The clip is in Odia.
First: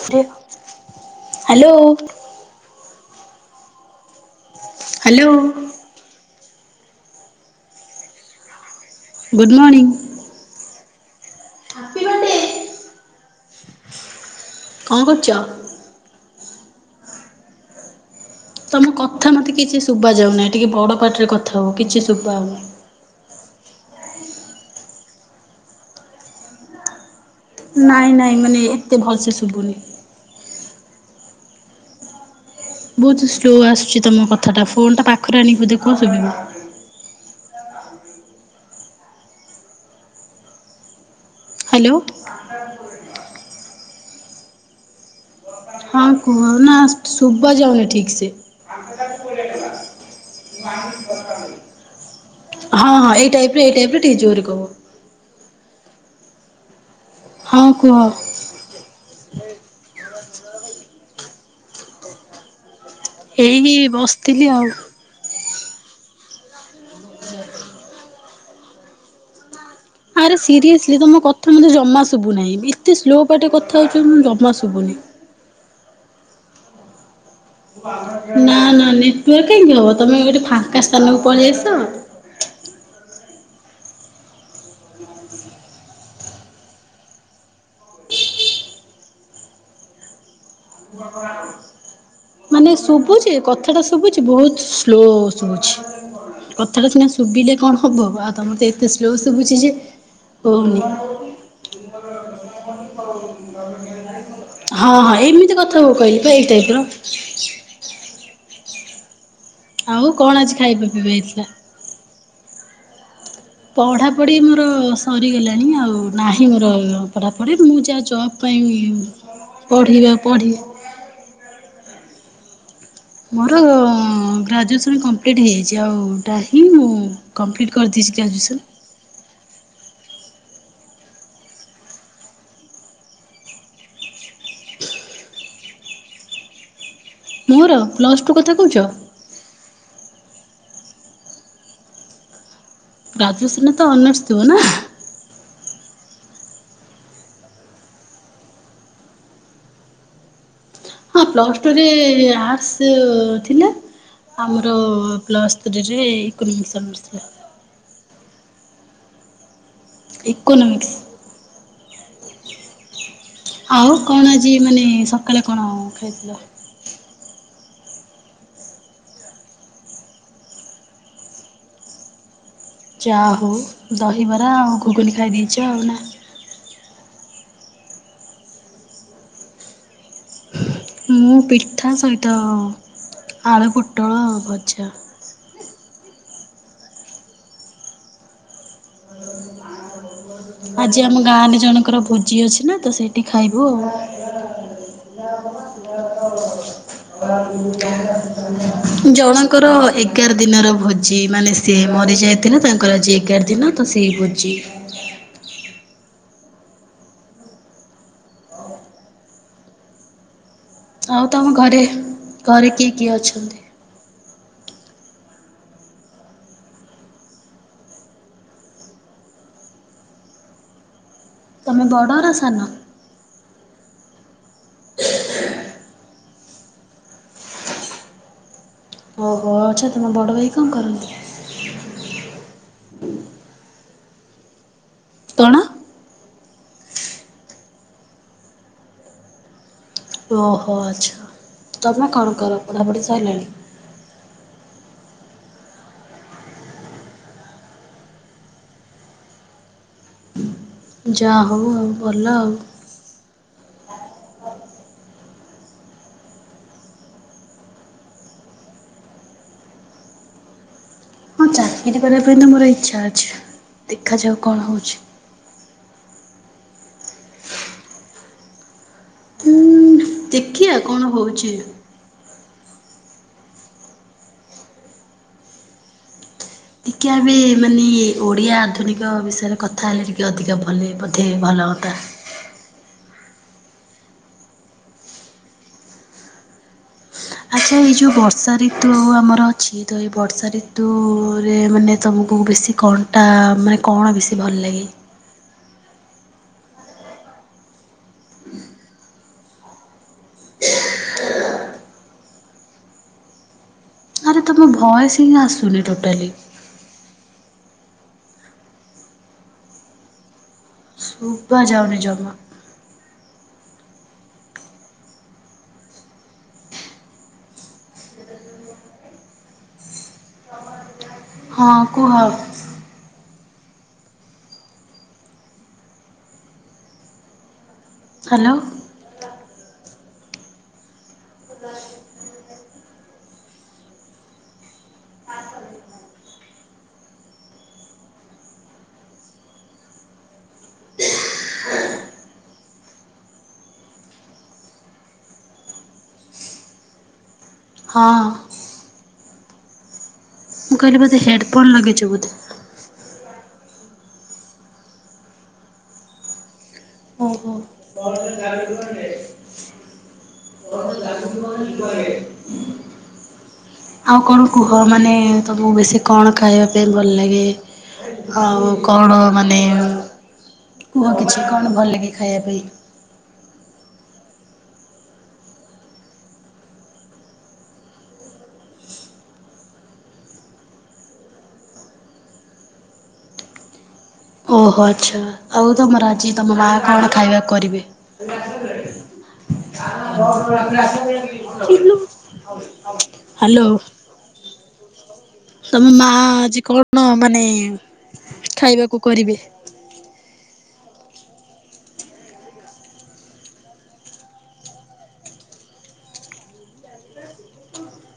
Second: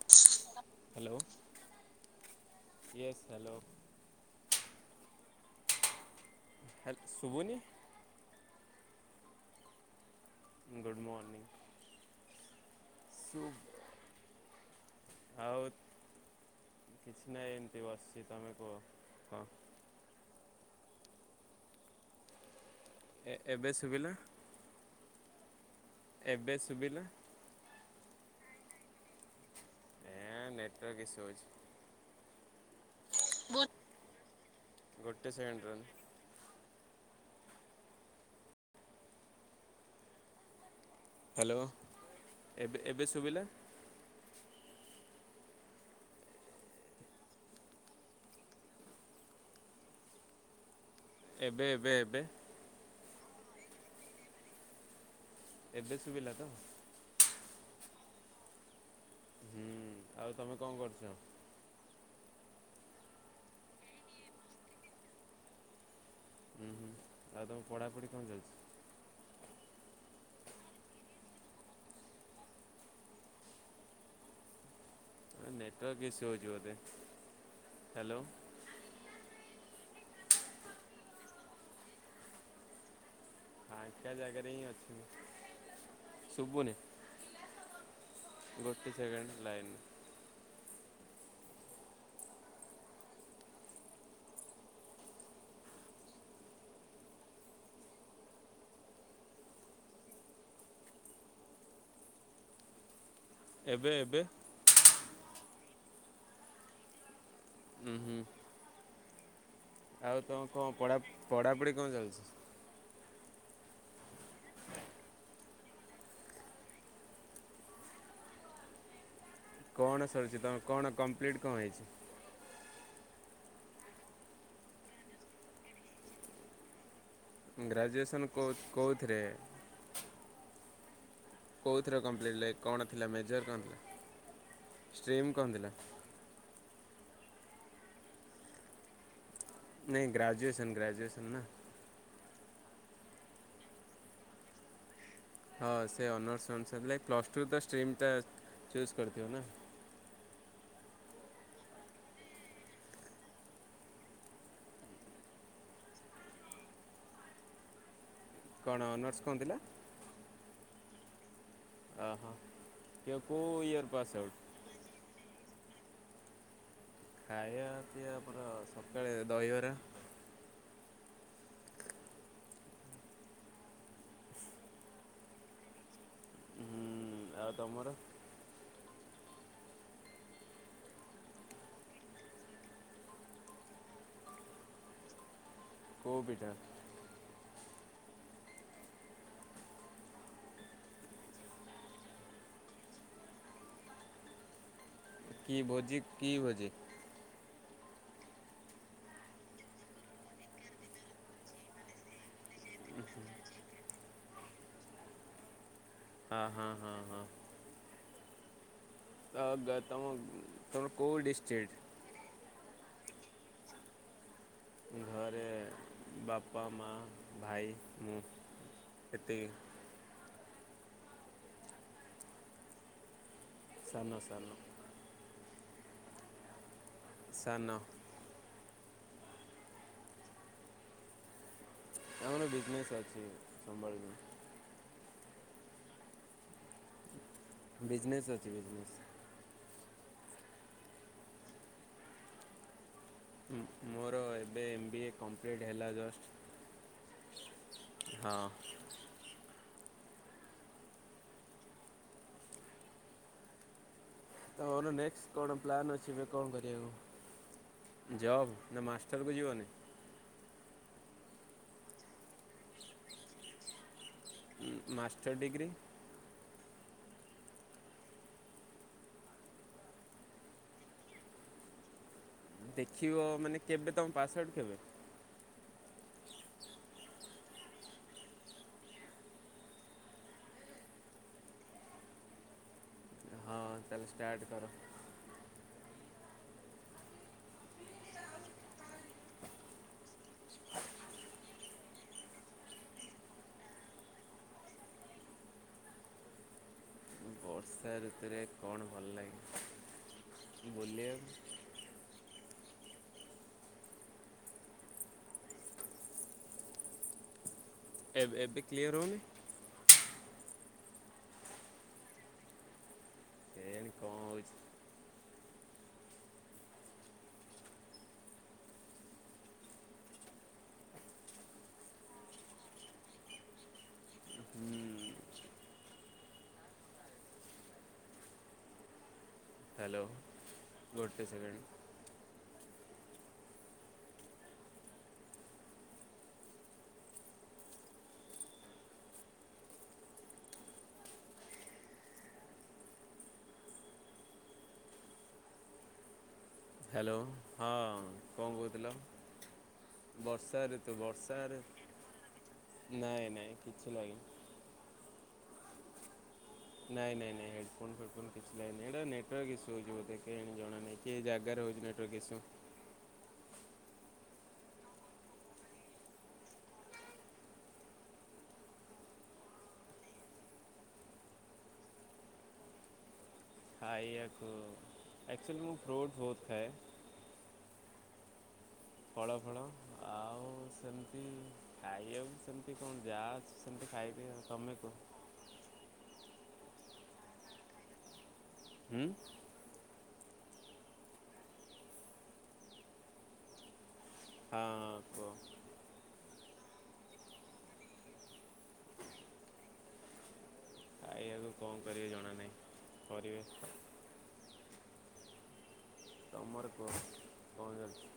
Hello hello. Yes hello. Hello. ହେ ଶୁଭୁନି?? Good morning. Good morning. Happy birthday. ସୁଭ କଣ କରୁଛ? ଆଉ କିଛି ନାହିଁ ଏମତି ବସ୍ ତମେ କ ତମ କଥା ମୋତେ କିଛି ଶୁଭା ଯାଉନାହିଁ ଟିକେ ବଡ଼ ପାଟିରେ କଥା ହୁଅ କିଛି ଶୁଭା ଯାଉନାହିଁ। ଏ ଏବେ ଶୁବିଲା, ଏବେ ଶୁବିଲା। ନାଇଁ ନାଇଁ ମାନେ ଏତେ ଭଲସେ ଶୁଗୁନି। ଏ ନେଟୱାର୍କ ଇସୁ ହଉଛି। ବହୁତ ସ୍ଲୋ ଆସୁଛି ତମ କଥାଟା ଫୋନ ଟା ଗୋଟେ ପାଖରୁ ଆଣି ସେକେଣ୍ଡ ରୁହ ବୋଦେ କୁହ, ସୁବିବ। ହାଲୋ। ହାଲୋ। ଏବେ ଏବେ ଶୁଭିଲା। ହଁ କୁହ ନା, ସୁବା ଯାଉନି ଠିକ୍ ସେ। [unintelligible] ଏବେ ଏବେ ଏବେ ହଁ ହଁ ଏଇ ଟାଇପ୍ ରେ, ଏଇ ଟାଇପ ରେ ଟିକେ ଜୋରେ କୁହ। ଏବେ ଶୁଭିଲା ତ? ହଁ କୁହ। ହୁଁ ଆଉ ତମେ କଣ କରୁଛ? ଏଇ ବସିଥିଲି ଆଉ। ହୁଁ ହୁଁ, ଆଉ ତମ ପଢ଼ାପଢ଼ି କଣ ଚାଲିଛି? ଆରେ ସିରିଏସ୍ଲି ତମ କଥା ମୋତେ ଜମା ଶୁବୁନାହିଁ, ଏତେ ସ୍ଲୋ ପାଟିରେ କଥା ହଉଛ ମୁଁ ଜମା ଶୁଭୁନି। ନେଟୱାର୍କ ଇସୁ ହଉଛି ବୋଧେ। ହ୍ୟାଲୋ ନା ନା ନେଟୱାର୍କ କାହିଁକି ହବ, ତମେ ଗୋଟେ ଫାଙ୍କା ସ୍ଥାନକୁ ପଳେଇଆସ। ଫାଙ୍କା ଜାଗାରେ ହିଁ ଅଛି, ସୁବୁନି। ଗୋଟିଏ ସେକେଣ୍ଡ ଲାଇନ୍ ରେ [unintelligible] ମାନେ ସୁବୁଛି, କଥାଟା ସୁବୁଛି, ବହୁତ ସ୍ଲୋ ଶୁବୁଛି। କଥାଟା ସିନା ଶୁବିଲେ କଣ ହବ, ଆଉ ତମର ତ ଏତେ ସ୍ଲୋ ଶୁବୁଛିି ଯେ ହଉନି। [inaudible] ଏବେ ଏବେ। ହଁ ହଁ ଏମିତି କଥା ହବ କହିଲି ବା ଏଇ ଟାଇପ୍ ର। ହୁଁ ହୁଁ। ଆଉ ତମ ଆଜି କଣ ଖାଇବା ପିଇବା ପଢାପଢି, ହେଇଥିଲା? ପଢାପଢି କଣ ଚାଲିଛି? ପଢ଼ାପଢ଼ି ମୋର ସରିଗଲାଣି ଆଉ ନାହିଁ ମୋର ପଢ଼ାପଢ଼ି, ମୁଁ ଯାହା ଜବ୍ ପାଇଁ କଣ ପଢିବା ସରିଛି ପଢି ତମେ କଣ କମ୍ପ୍ଲିଟ୍ କଣ ହେଇଛି? ମୋର ଗ୍ରାଜୁଏସନ୍ କମ୍ପ୍ଲିଟ୍ ହେଇଯାଇଛି, ଆଉଟାହି ମୁଁ କମ୍ପ୍ଲିଟ କରିଦେଇଛି ଗ୍ରାଜୁଏସନ୍। କୋଉଥିରେ? କୋଉଥିରେ କମ୍ପ୍ଲିଟ ହେଲା କଣ ଥିଲା ମେଜର୍ କଣଥିଲା ଷ୍ଟ୍ରିମ୍ କଣ ଥିଲା? ମୋର ପ୍ଲସଟୁ କଥା କହୁଛ? ନାଇଁ ଗ୍ରାଜୁଏସନ୍ ଗ୍ରାଜୁଏସନ୍ ନା? ଗାଜୁଏସନ୍ ରେ ତ ଅନର୍ସ ଥିବ ନା? ହଁ ସେ ଅନର୍ସ ଅନୁସାରେ ପ୍ଲସଟୁ ତ ଷ୍ଟ୍ରିମ୍ଟା ଫେସ୍ କରିଥିବ ନା। ହଁ ପ୍ଲସଟୁ ରେ ଆର୍ଟସ୍ ଥିଲା। ଆମର ପ୍ଲସ୍ ଥ୍ରୀରେ ଇକୋନୋମିକ୍ସ ଅନର୍ସ ଥିଲା। କଣ ଅନର୍ସ କଣ ଥିଲା? ଇକୋନମିକ୍ସ। ଓହୋ। [unintelligible] ଆଉ କଣ ଆଉଟ୍? ଆଜି ମାନେ ସକାଳେ କଣ ଖାଇଥିଲ? ଖାଇବା ପିଇବା ଆ ପର ସକାଳେ ଦହିବରା [inaudible] ଯାହା ହଉ ଦହିବରା ଆଉ ଘୁଗୁନି ଖାଇ ଦେଇଛ ଆଉ ନା। ହଁ ଆଉ ତମର? ମୁଁ ପିଠା ସହିତ ଆଳୁ ପୋଟଳ ଭଜା। କୋ ପିଠା? [unintelligible] ଆଜି ଆମ ଗାଁରେ ଜଣଙ୍କର ଭୋଜି ଅଛି ନା ତ ସେଇଠି ଖାଇବୁ ଆଉ। କି ଭୋଜି? ହଉ। କି ଭୋଜି [unintelligible] ଜଣଙ୍କର ଏଗାର ଦିନର ଭୋଜି ମାନେ ସେ ମରି ଯାଇଥିଲା ତାଙ୍କର ଆଜି ଏଗାର ଦିନ ତ ସେଇ ଭୋଜି। ହଁ ହଁ ହଁ ହଁ। ହଁ [inaudible] [unintelligible] ଆଉ ତମ ଡିଷ୍ଟ୍ରିକ୍ଟ ଘରେ ଘରେ କିଏ କିଏ ଅଛନ୍ତି? ଘରେ ବାପା ମା ଭାଇ ମୁଁ ଏତିକି। ତୁମେ ବଡ଼ ନା ସାନ? ସାନ ସାନ। [unintelligible] ସାନ। ଓହୋ ଆଚ୍ଛା ତମ ବଡ଼ ଭାଇ କଣ କରନ୍ତି? ଆମର ବିଜନେସ୍ ଅଛି ସମ୍ବଳିକ କଣ? ବିଜନସ ଅଛି ବିଜନସ। ଓହୋ ଆଚ୍ଛା ତୁମେ କଣ କର ପଢ଼ାପଢ଼ି ସାରିଲାଣି? ମୋର ଏବେ ଏମ୍ ବି ଏ କମ୍ପ୍ଲିଟ୍ ହେଲା ଜଷ୍ଟ୍। ହଁ। ଯାହା ହଉ ଭଲ ଆଉ। ତମର ନେକ୍ସଟ କଣ ପ୍ଲାନ୍ ଅଛି ଏବେ କଣ କରିବାକୁ? ଜବ ନା ମାଷ୍ଟର ବି ଯିବନି? ହଁ ଚାକିରି କରିବା ପାଇଁ ତ ମୋର ଇଚ୍ଛା ଅଛି ଦେଖାଯାଉ। କଣ ହଉଛି ମାଷ୍ଟର୍ ଡିଗ୍ରୀ। ଦେଖିଆ କଣ ହଉଛି? ଦେଖିବ ମାନେ କେବେ ତମ ପାସଆଉଟ କେବେ? ଟିକେ ଆମେ ମାନେ ଓଡିଆ ଆଧୁନିକ ବିଷୟରେ କଥା ହେଲେ ଟିକେ ଅଧିକା ଭଲେ ବୋଧେ ଭଲ ହନ୍ତା। ହଁ ତାହେଲେ ଷ୍ଟାର୍ଟ କର। ଆଚ୍ଛା ଏଇ ଯୋଉ ବର୍ଷା ରିତୁ ଆମର ଅଛି ତ ଏଇ ବର୍ଷା ରିତୁରେ ମାନେ ତୁମକୁ ବେଶୀ କଅଣ୍ଟା ମାନେ କଣ ବେଶୀ ଭଲ ଲାଗେ? ବର୍ଷା ଋତୁରେ କଣ ଭଲ ଲାଗେ? ବୁଲିଆକୁ। ଆରେ ତମ ଭଏସ ହିଁ ଆସୁନି ଟୋଟାଲି। ଏବେ ଏବେ କ୍ଲିୟର ହଉନି? ଶୁବା ଯାଉନି ଜମା। କେଜାଣି କଁ ହଉଛି? ହଁ କୁହ। ଉଁହୁଁ ହାଲୋ। ହ୍ୟାଲୋ, ଗୋଟେ ସେକେଣ୍ଡ। ହ୍ୟାଲୋ ହଁ କଁ କହୁଥିଲ? ବର୍ଷା ମୁଁ ଋତୁ, କହିଲି ବୋଧେ ବର୍ଷାରେ ହେଡ଼ଫୋନ୍ ଲଗେଇଛ ବୋଧେ? ନାଇଁ ନାଇଁ କିଛି ଲାଗିନି। ନାଇଁ ନାଇଁ ନାଇଁ ଓହୋ ହେଡଫୋନ ଫେଡଫୋନ୍ କିଛି ଲାଗିନି। ଏଟା ନେଟୱାର୍କ ଇସୁ ହଉଛି ବୋଧେ କେଜାଣି ଜଣାନାଇଁ। କି ଏ ଜାଗାରେ ହେଉଛି ନେଟର୍କ ଇସୁ। ଆଉ କଣ କୁହ, ମାନେ ତମକୁ ବେଶୀ କଣ ଖାଇବା ପାଇଁ ଭଲ ଲାଗେ? ଆଉ କଣ ମାନେ, କୁହ କିଛି କଣ ଭଲ ଲାଗେ ଖାଇବା ପାଇଁ? ଖାଇଆକୁ ଆକଚୁଆଲି ମୁଁ ଫ୍ରୁଟ ବହୁତ ଖାଏ। ଫଳ, ଫଳ ଆଉ ସେମିତି ଖାଇବାକୁ ସେମିତି କଣ ଯାହା ଅଛି ସେମିତି ଖାଇବି ଆଉ। ତମେ ଓହୋ କୁହ? ଆଚ୍ଛା ଆଉ ତମର ଆଜି ତମ ମା କଣ ଖାଇବାକୁ କରିବେ? ଉଁ? ହାଲୋ। ହଁ ହଁ କୁହ। ତମ ମା ଆଜି କଣ ମାନେ ଖାଇବାକୁ କରିବେ? ଖାଇବାକୁ କଣ କରିବେ ଜଣା ନାଇଁ, କରିବେ। ତମର କୁହ କଣ ଚାଲିଛି?